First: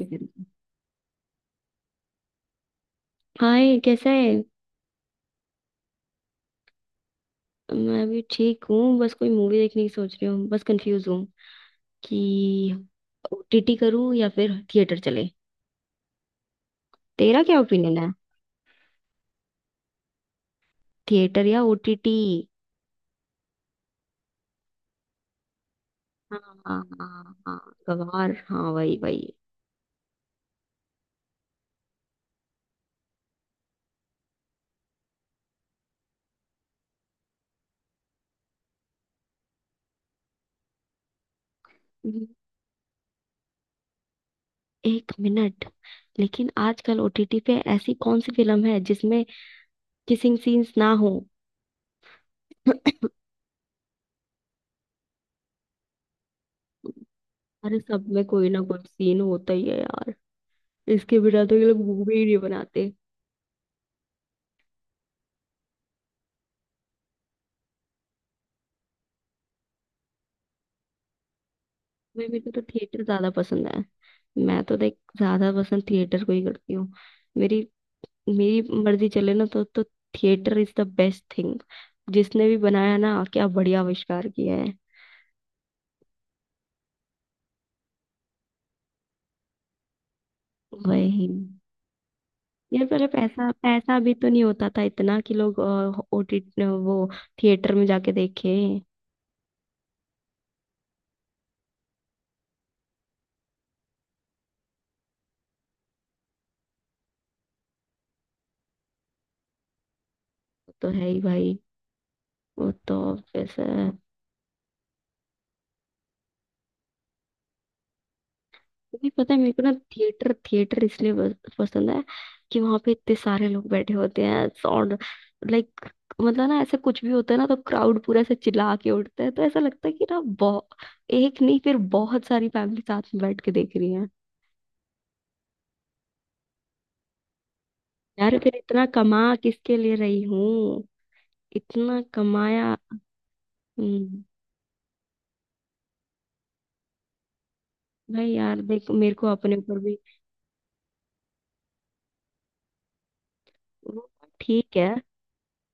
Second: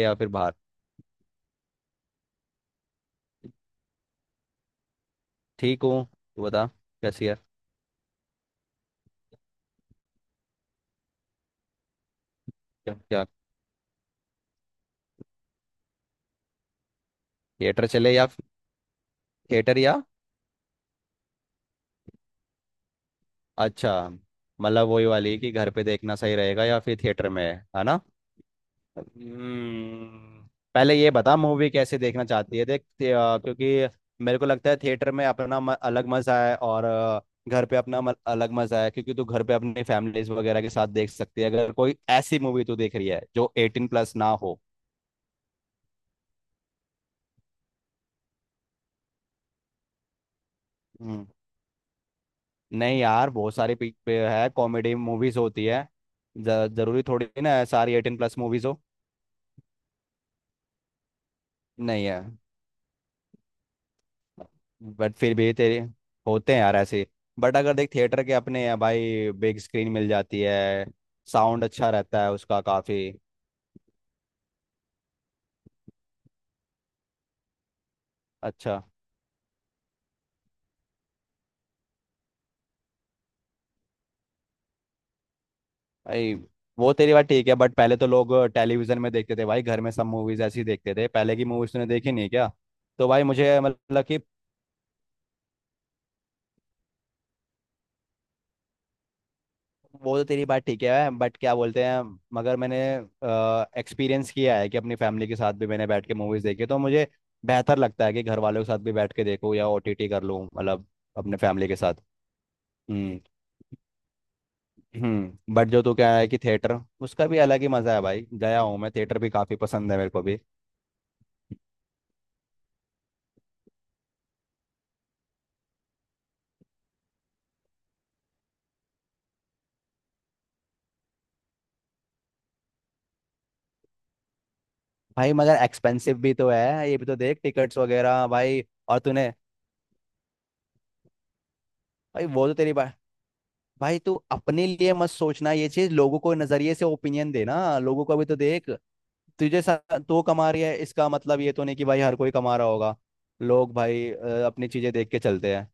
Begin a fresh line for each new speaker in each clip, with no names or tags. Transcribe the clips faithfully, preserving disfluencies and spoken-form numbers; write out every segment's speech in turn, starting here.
या फिर बाहर।
हाय, कैसा है।
ठीक हूँ। तू बता, कैसी है?
मैं भी ठीक हूँ। बस कोई मूवी देखने की सोच रही हूँ, बस कंफ्यूज हूँ कि
क्या क्या?
ओ टी टी करूँ या फिर थिएटर चले। तेरा क्या
थिएटर
ओपिनियन है?
चले या थिएटर या...
थिएटर या ओ टी टी?
अच्छा। मतलब वही वाली कि घर पे देखना सही
हाँ,
रहेगा
हाँ,
या फिर थिएटर
हाँ,
में। है ना?
हाँ गवार हाँ, वही वही।
हम्म। पहले ये बता मूवी कैसे देखना चाहती है, देख ते- आ, क्योंकि मेरे को लगता है थिएटर में अपना, म, अलग मजा है और आ, घर पे अपना, म, अलग मजा है। क्योंकि तू घर पे अपनी फैमिलीज वगैरह के साथ देख सकती है, अगर कोई
हम्म।
ऐसी मूवी तू देख रही है जो एटीन प्लस ना हो।
एक मिनट। लेकिन आजकल ओ टी टी पे ऐसी कौन सी फिल्म है जिसमें किसिंग सीन्स ना हो?
नहीं यार, बहुत सारी पिक पे है, कॉमेडी मूवीज होती है। ज- जरूरी थोड़ी ना है
अरे,
सारी
सब
एटीन
में
प्लस
कोई ना
मूवीज
कोई
हो।
सीन होता ही है यार। इसके बिना तो ये लोग
नहीं
मूवी
है।
ही नहीं बनाते।
बट फिर भी तेरे होते हैं यार ऐसे। बट अगर देख, थिएटर के अपने हैं भाई, बिग स्क्रीन मिल जाती है, साउंड अच्छा रहता
भाई,
है
मेरे को
उसका
तो थिएटर
काफी।
ज्यादा पसंद है। मैं तो देख ज्यादा पसंद थिएटर को ही करती हूँ। मेरी मेरी
अच्छा।
मर्जी चले ना तो तो theatre is the best thing. जिसने भी बनाया ना, क्या बढ़िया आविष्कार किया है।
भाई वो तेरी बात ठीक है, बट पहले तो लोग टेलीविजन में देखते थे भाई, घर में सब मूवीज ऐसी देखते थे,
वही,
पहले की मूवीज तूने देखी नहीं है क्या?
यार पहले
तो भाई
पैसा
मुझे
पैसा
मतलब
भी
कि...
तो नहीं होता था इतना कि लोग ओटी वो थिएटर में जाके देखे।
वो तो तेरी बात ठीक है, बट क्या बोलते हैं, मगर मैंने एक्सपीरियंस किया है कि अपनी फैमिली के साथ भी मैंने बैठ के मूवीज देखी, तो मुझे बेहतर लगता है कि घर वालों के साथ भी बैठ के देखूँ या ओटीटी कर लूँ,
वो
मतलब
तो है ही
अपने
भाई।
फैमिली के साथ।
वो तो
हम्म।
पैसा।
हम्म, बट जो तू कह रहा है कि थिएटर, उसका भी अलग ही मजा है भाई, गया हूँ मैं,
नहीं,
थिएटर भी
पता है मेरे
काफी
को ना
पसंद है मेरे को
थिएटर
भी।
थिएटर इसलिए बस- पसंद है कि वहां पे इतने सारे लोग बैठे होते हैं, साउंड, लाइक, मतलब ना ऐसा कुछ भी होता है ना तो क्राउड पूरा ऐसे चिल्ला के उठता है, तो ऐसा लगता है कि ना बहुत एक नहीं, फिर बहुत सारी फैमिली साथ में बैठ के देख रही है।
भाई मगर एक्सपेंसिव भी तो है ये, भी तो देख टिकट्स वगैरह
यार, फिर
भाई,
इतना
और
कमा
तूने...
किसके लिए रही हूँ? इतना
भाई वो तो तेरी
कमाया।
बात... भाई तू
हम्म,
अपने लिए मत सोचना ये चीज, लोगों को नजरिए से ओपिनियन देना, लोगों को भी
भाई
तो
यार
देख।
देख, मेरे को अपने
तुझे सा
ऊपर भी।
तू कमा रही है, इसका मतलब ये तो नहीं कि भाई हर कोई कमा रहा होगा। लोग
वो
भाई अ, अपनी
ठीक है,
चीजें देख के चलते हैं।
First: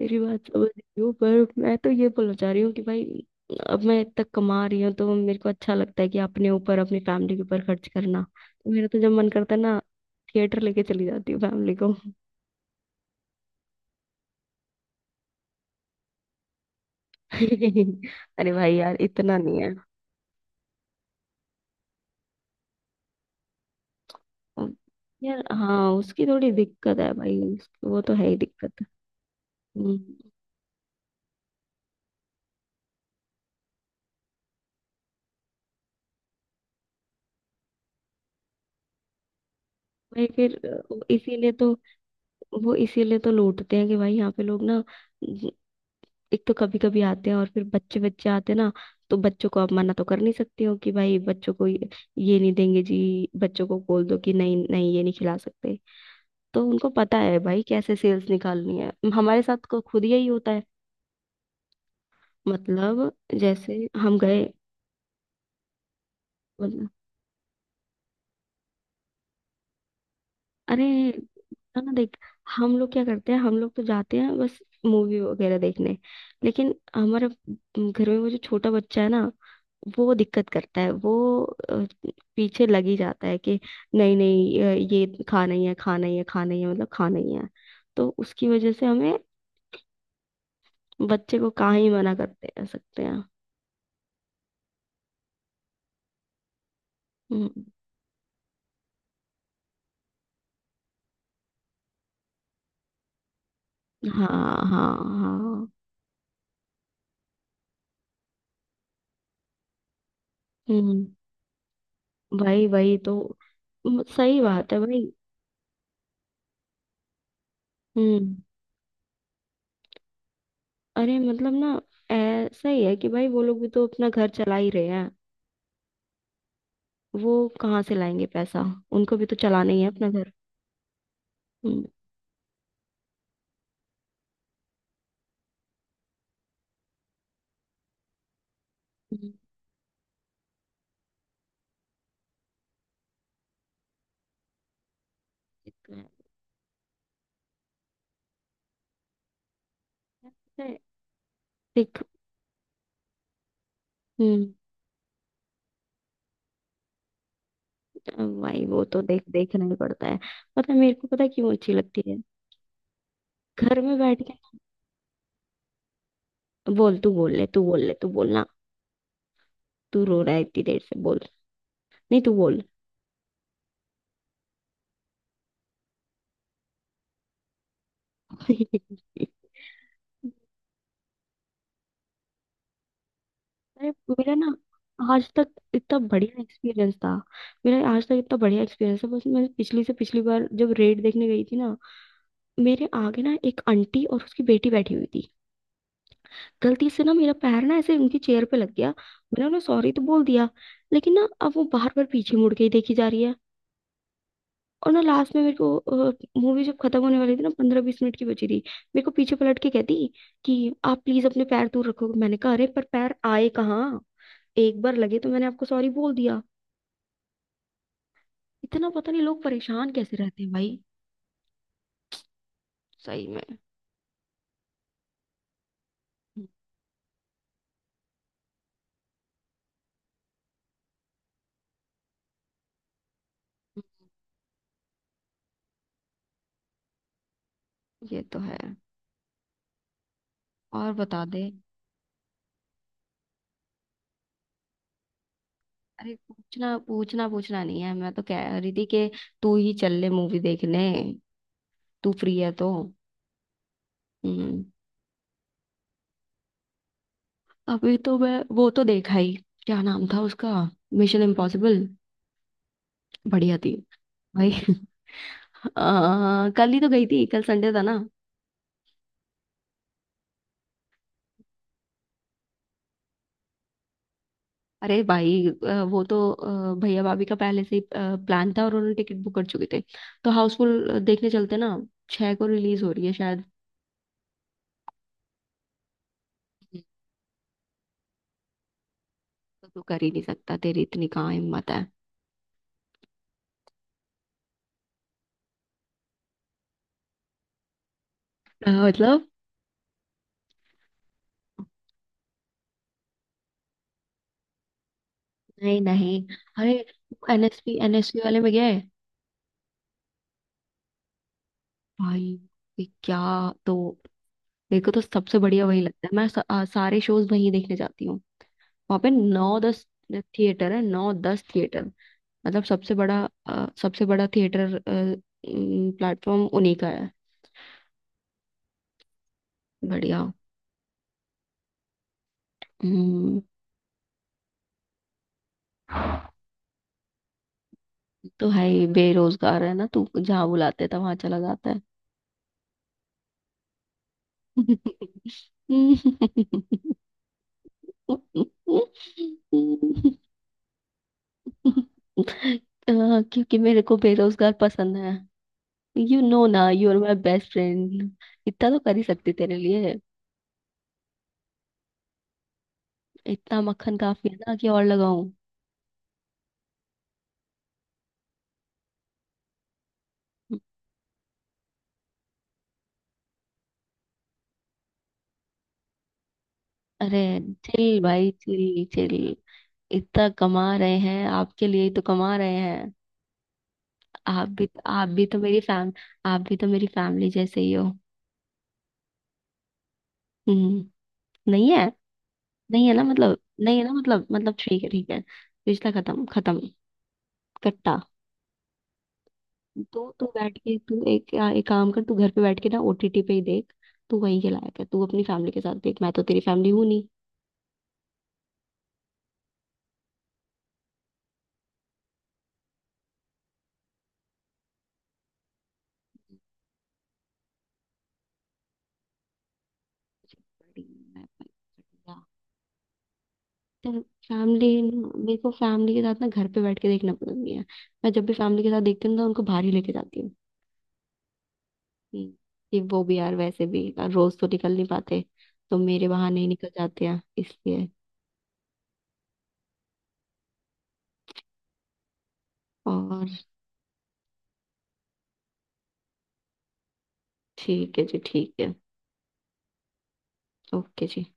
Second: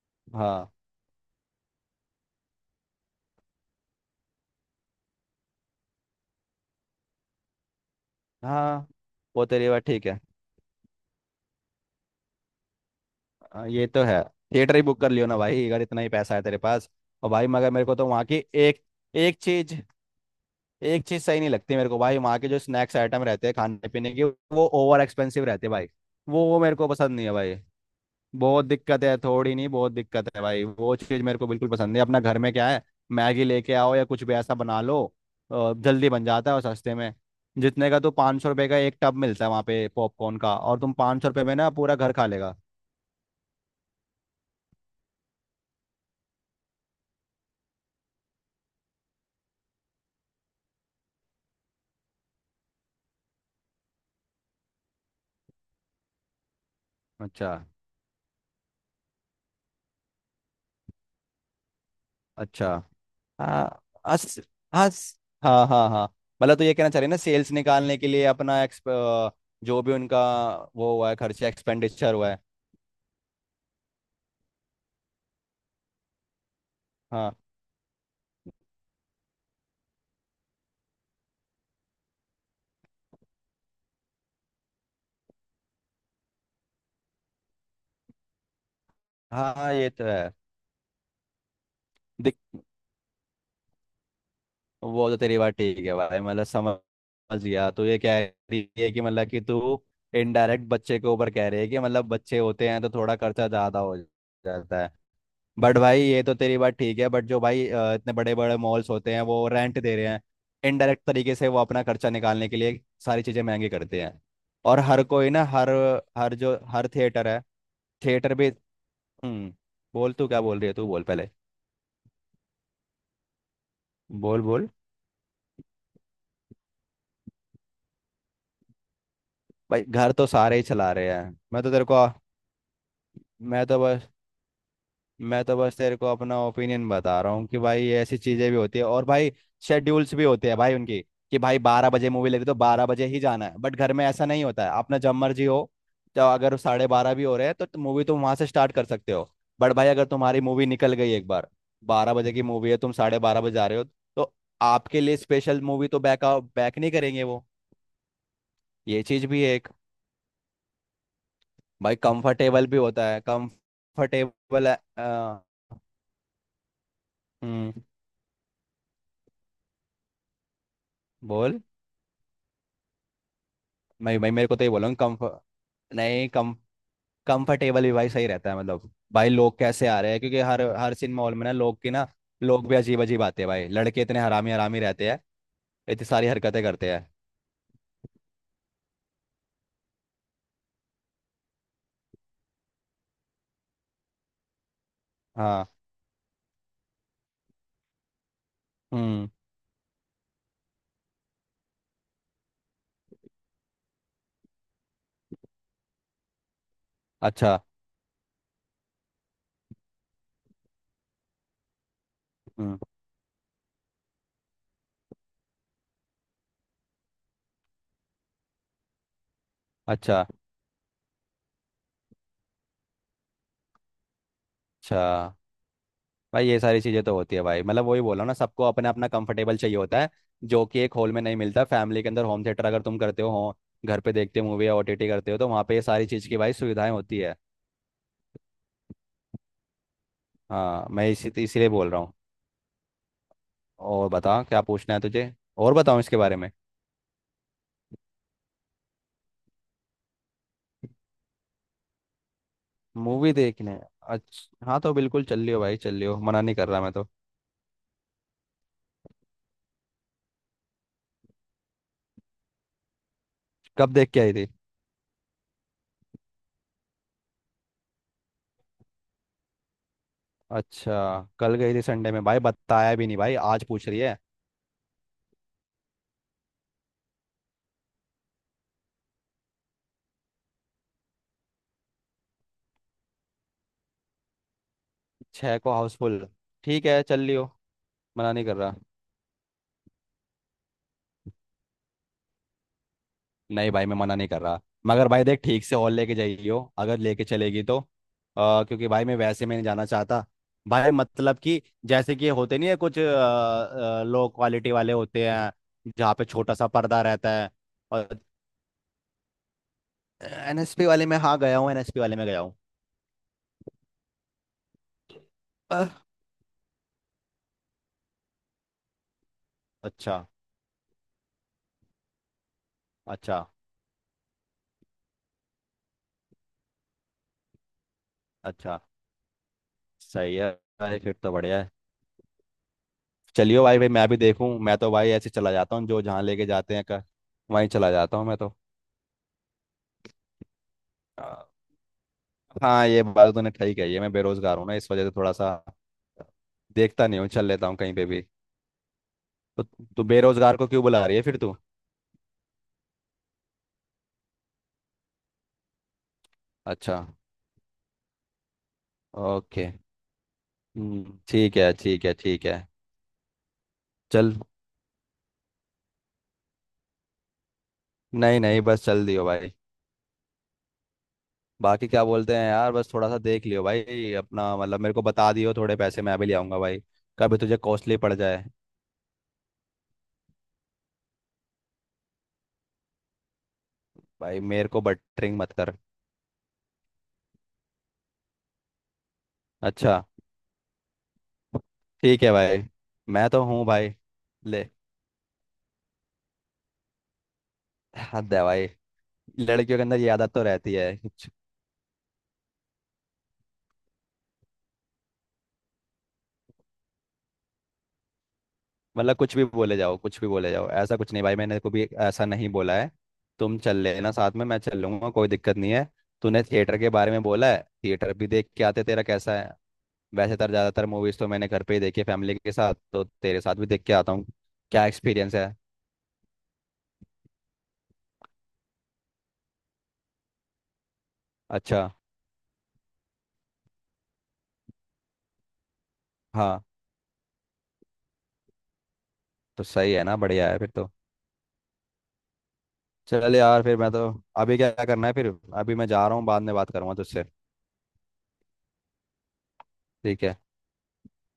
तेरी बात समझ
हाँ।
रही हूँ, पर मैं तो ये बोलना चाह रही हूँ कि भाई अब मैं इतना कमा रही हूँ तो मेरे को अच्छा लगता है कि अपने ऊपर अपनी फैमिली के ऊपर खर्च करना। तो मेरा
हाँ,
तो जब मन
वो
करता है
तेरी
ना,
बात ठीक है।
थिएटर लेके चली जाती हूँ फैमिली को।
अ, ये तो है। थिएटर ही बुक कर लियो ना भाई, अगर इतना ही पैसा है तेरे पास। और भाई मगर मेरे को तो वहाँ की
अरे भाई
एक
यार, इतना
एक
नहीं है।
चीज एक चीज सही नहीं लगती मेरे को भाई, वहाँ के जो स्नैक्स आइटम रहते हैं खाने पीने के, वो ओवर
यार,
एक्सपेंसिव रहते हैं भाई।
हाँ, उसकी
वो
थोड़ी
वो मेरे को
दिक्कत
पसंद
है
नहीं है
भाई
भाई।
उसकी- वो तो है ही
बहुत
दिक्कत।
दिक्कत है, थोड़ी नहीं बहुत
हम्म,
दिक्कत है भाई, वो चीज़ मेरे को बिल्कुल पसंद है, अपना घर में क्या है, मैगी लेके आओ या कुछ भी ऐसा बना लो। अ, जल्दी बन जाता है और सस्ते में। जितने का तो पाँच सौ रुपये का एक टब मिलता है वहाँ पे
भाई
पॉपकॉर्न
फिर
का, और तुम
अ,
पाँच सौ रुपये
इसीलिए
में ना
तो
पूरा घर खा लेगा।
वो इसीलिए तो लूटते हैं कि भाई यहाँ पे लोग ना एक तो कभी कभी आते हैं, और फिर बच्चे बच्चे आते हैं ना। तो बच्चों को आप मना तो कर नहीं सकती हो कि भाई बच्चों को ये ये नहीं देंगे जी। बच्चों को बोल दो कि नहीं, नहीं ये नहीं खिला सकते। तो उनको पता है
अच्छा।
भाई कैसे सेल्स निकालनी है, हमारे साथ को खुद यही होता है।
अच्छा,
मतलब, जैसे
हाँ।
हम
अस
गए,
अस हाँ हाँ हाँ। मतलब तो ये कहना
मतलब,
चाह रहे हैं ना, सेल्स निकालने के लिए अपना एक्सप अ, जो भी उनका,
अरे,
वो हुआ है खर्चा,
है ना
एक्सपेंडिचर
देख।
हुआ है।
हम लोग क्या करते हैं, हम लोग तो जाते हैं बस मूवी वगैरह देखने। लेकिन हमारे
हाँ
घर में वो जो छोटा बच्चा है ना, वो दिक्कत करता है। वो अ, पीछे लग ही जाता है कि नहीं नहीं अ, ये खाना ही है, खाना ही है, खाना ही है, मतलब खाना ही है। तो उसकी वजह से हमें
हाँ हाँ, ये तो है।
बच्चे को कहाँ ही मना करते रह सकते हैं।
वो तो तेरी बात ठीक है भाई, मतलब समझ
हम्म,
गया, तो ये कह रही है ये कि, मतलब कि तू इनडायरेक्ट बच्चे के ऊपर कह रही है कि, मतलब बच्चे होते हैं तो थोड़ा खर्चा ज्यादा हो
हाँ,
जाता है।
हाँ, हाँ।
बट भाई ये तो तेरी बात ठीक है, बट जो भाई अ, इतने बड़े बड़े मॉल्स होते हैं, वो रेंट दे रहे हैं, इनडायरेक्ट
हम्म
तरीके से वो अपना खर्चा निकालने के
भाई
लिए
भाई तो
सारी चीजें महंगी करते
म-
हैं।
सही बात है
और हर
भाई।
कोई ना, हर हर जो हर थिएटर है,
हम्म।
थिएटर भी। हम्म। बोल, तू क्या बोल रही है? तू बोल
अरे,
पहले।
मतलब ना ऐसा ही है कि भाई वो लोग भी तो अपना घर
बोल
चला
बोल।
ही रहे हैं। वो कहाँ से लाएंगे पैसा? उनको भी तो चलाना ही
भाई
है अपना
घर तो
घर।
सारे ही चला रहे हैं। मैं तो
हम्म।
तेरे को मैं तो मैं तो बस तेरे को अपना ओपिनियन बता रहा हूँ कि भाई ऐसी चीजें भी होती है, और
हम्म,
भाई शेड्यूल्स भी होते हैं भाई उनकी, कि भाई बारह बजे मूवी लगी तो बारह बजे ही जाना है, बट घर में ऐसा नहीं होता है, अपना जब मर्जी हो,
ये
तो अगर साढ़े बारह भी हो रहे हैं तो मूवी तुम वहां से स्टार्ट कर सकते हो। बट भाई अगर
तो
तुम्हारी मूवी
है।
निकल गई एक बार, बारह बजे की मूवी है तुम साढ़े बारह बजे जा रहे हो, तो
हम्म
आपके लिए स्पेशल मूवी तो बैक बैक नहीं करेंगे वो।
अब भाई वो तो
ये
देख
चीज भी है
देखना
एक।
ही पड़ता है। पता है मेरे को, पता है क्यों अच्छी
भाई
लगती है
कंफर्टेबल भी होता है,
घर में बैठ के।
कंफर्टेबल है। अ,
बोल, तू बोल ले, तू
हम्म।
बोल ले, तू बोलना। तू रो रहा है इतनी देर से, बोल।
बोल।
नहीं, तू बोल।
मैं भाई, मेरे को तो ये बोल रहा हूँ, कम्फ नहीं कम कंफर्टेबल भी भाई सही रहता है, मतलब भाई लोग कैसे आ रहे हैं, क्योंकि हर हर सिनेमा हॉल में ना, लोग की ना, लोग भी अजीब अजीब आते हैं भाई,
अरे,
लड़के इतने
मेरा ना
हरामी हरामी रहते हैं,
आज तक इतना
इतनी सारी
बढ़िया
हरकतें करते
एक्सपीरियंस
हैं।
था। मेरा आज तक इतना बढ़िया एक्सपीरियंस है। बस मैं पिछली से पिछली बार जब रेड देखने गई थी ना, मेरे आगे ना एक आंटी और उसकी बेटी बैठी हुई थी।
हाँ।
गलती से ना मेरा पैर ना ऐसे उनकी चेयर पे लग गया,
हम्म।
मैंने उन्हें सॉरी तो बोल दिया। लेकिन ना अब वो बार बार पीछे मुड़ के ही देखी जा रही है। और ना लास्ट में, मेरे को मूवी जब खत्म होने वाली थी ना,
अच्छा।
पंद्रह बीस मिनट की बची थी। मेरे को पीछे पलट के कहती कि आप प्लीज अपने पैर दूर रखो, मैंने कहा अरे
हम्म।
पर पैर आए कहाँ? एक बार लगे तो मैंने आपको सॉरी बोल दिया। इतना पता नहीं लोग परेशान कैसे
अच्छा।
रहते हैं भाई। सही में।
अच्छा,
हम्म,
भाई ये सारी चीज़ें तो होती है भाई, मतलब वही बोला ना, सबको अपना अपना कंफर्टेबल चाहिए होता है, जो कि एक हॉल में नहीं मिलता, फैमिली के अंदर, होम थिएटर अगर तुम करते हो, हो- घर पे देखते हो मूवी या ओटीटी करते हो, तो वहाँ पे ये सारी चीज़ की भाई सुविधाएं होती है।
ये तो है।
हाँ,
और
मैं
बता
इसी
दे।
इसीलिए बोल रहा हूँ। और बता क्या पूछना है तुझे, और बताऊँ
अरे,
इसके बारे में।
पूछना पूछना पूछना नहीं है, मैं तो कह रही थी कि तू ही चल ले मूवी देखने, तू फ्री है तो।
मूवी देखने?
हम्म
अच्छा हाँ, तो बिल्कुल चल लियो भाई, चल लियो, मना नहीं कर रहा मैं तो।
अभी तो मैं वो तो देखा ही, क्या नाम था उसका, मिशन इम्पॉसिबल। बढ़िया थी।
कब देख के आई थी?
भाई, अ, कल ही तो गई थी, कल संडे था ना।
अच्छा, कल गई थी संडे में, भाई बताया भी नहीं भाई, आज पूछ रही है।
अरे भाई, अ, वो तो अ, भैया भाभी का पहले से ही प्लान था और उन्होंने टिकट बुक कर चुके थे। तो हाउसफुल देखने चलते ना, छह को रिलीज हो रही है शायद।
छः को हाउसफुल? ठीक है चल लियो, मना नहीं कर रहा।
तो तू कर ही नहीं सकता, तेरी इतनी कहाँ हिम्मत है।
नहीं भाई मैं मना नहीं कर रहा, मगर भाई देख ठीक से और लेके जाइयो, अगर लेके चलेगी तो, अ,
अ,
क्योंकि भाई मैं
मतलब,
वैसे में नहीं जाना चाहता। भाई मतलब कि, जैसे कि होते नहीं है कुछ लो क्वालिटी वाले, होते
नहीं,
हैं जहाँ
नहीं,
पे छोटा सा
अरे
पर्दा रहता है।
एन एस पी
और
एन एस पी वाले में गया है?
एनएसपी वाले में, हाँ गया हूँ, एनएसपी वाले
भाई
में गया हूँ।
ये क्या, तो देखो तो सबसे बढ़िया वही
अह,
लगता है, मैं स, आ, सारे शोज वहीं देखने जाती हूँ। वहां पे नौ दस
अच्छा।
थिएटर है, नौ दस थिएटर, मतलब सबसे बड़ा
अच्छा।
अ, सबसे बड़ा थिएटर, प्लेटफॉर्म उन्हीं का है।
अच्छा,
बढ़िया।
सही है, भाई फिर तो बढ़िया है।
हम्म।
चलियो भाई, भाई मैं भी देखूँ, मैं तो भाई ऐसे चला जाता हूँ, जो जहाँ लेके जाते हैं कर, वहीं चला जाता हूँ मैं।
तो है ही, बेरोजगार है ना तू, जहाँ बुलाते था वहां
तो
चला जाता है।
हाँ ये बात तो तूने ठीक कही है, मैं बेरोजगार हूँ ना, इस वजह से थोड़ा सा देखता नहीं हूँ, चल लेता हूँ कहीं पे भी। तो तू बेरोजगार को क्यों बुला रही है फिर तू?
अ, क्योंकि मेरे को बेरोजगार पसंद है। यू नो ना, यू
अच्छा।
Are my best friend. इतना तो कर ही सकती तेरे
ओके।
लिए।
हम्म, ठीक है ठीक है ठीक है।
इतना मक्खन काफी
चल।
है ना कि और लगाऊं?
नहीं नहीं बस चल दियो भाई, बाकी क्या बोलते हैं यार, बस थोड़ा सा देख लियो भाई अपना, मतलब मेरे को बता दियो थोड़े पैसे मैं भी ले आऊंगा भाई,
अरे,
कभी तुझे कॉस्टली
चिल
पड़
भाई,
जाए।
Chill chill. इतना कमा रहे हैं, आपके लिए ही तो कमा रहे हैं।
भाई
आप भी
मेरे को
आप भी
बटरिंग
तो
मत
मेरी
कर।
फैम आप भी तो मेरी फैमिली जैसे ही हो।
अच्छा।
हम्म। नहीं है।
ठीक है भाई।
नहीं है ना
मैं
मतलब,
तो हूँ
नहीं है ना
भाई।
मतलब मतलब
ले।
ठीक है, ठीक है। रिश्ता खत्म खत्म, कट्टा।
हद है भाई, लड़कियों के अंदर ये
तो तू
आदत तो
बैठ
रहती
के,
है
तू
कुछ-
एक एक काम कर, तू घर पे बैठ के ना ओ टी टी पे ही देख। तू वहीं के लायक है, तू अपनी फैमिली के साथ देख, मैं तो तेरी फैमिली हूं।
मतलब कुछ भी बोले जाओ, कुछ भी बोले जाओ, ऐसा कुछ नहीं भाई, मैंने कभी ऐसा नहीं बोला है। तुम चल लेना साथ में, मैं चल लूंगा, कोई दिक्कत नहीं है। तूने थिएटर के बारे में बोला है, थिएटर भी देख के आते, तेरा कैसा है वैसे। तर ज़्यादातर मूवीज़ तो मैंने घर पे ही देखी है
नहीं,
फैमिली के साथ, तो तेरे साथ भी देख के आता हूँ।
फैमिली
क्या एक्सपीरियंस
मेरे
है।
को फैमिली के साथ ना घर पे बैठ के देखना पसंद नहीं है। मैं जब भी फैमिली के साथ देखती हूँ ना तो उनको बाहर ही लेके जाती हूँ।
अच्छा
हम्म, कि वो भी यार, वैसे भी रोज तो निकल नहीं पाते। तो मेरे बहाने ही
हाँ,
निकल जाते हैं इसलिए।
तो सही है ना, बढ़िया है फिर तो।
और
चल यार फिर, मैं तो... अभी क्या करना है फिर? अभी मैं जा रहा हूँ, बाद में बात करूँगा तुझसे।
ठीक है जी, ठीक है,
ठीक है।
ओके जी।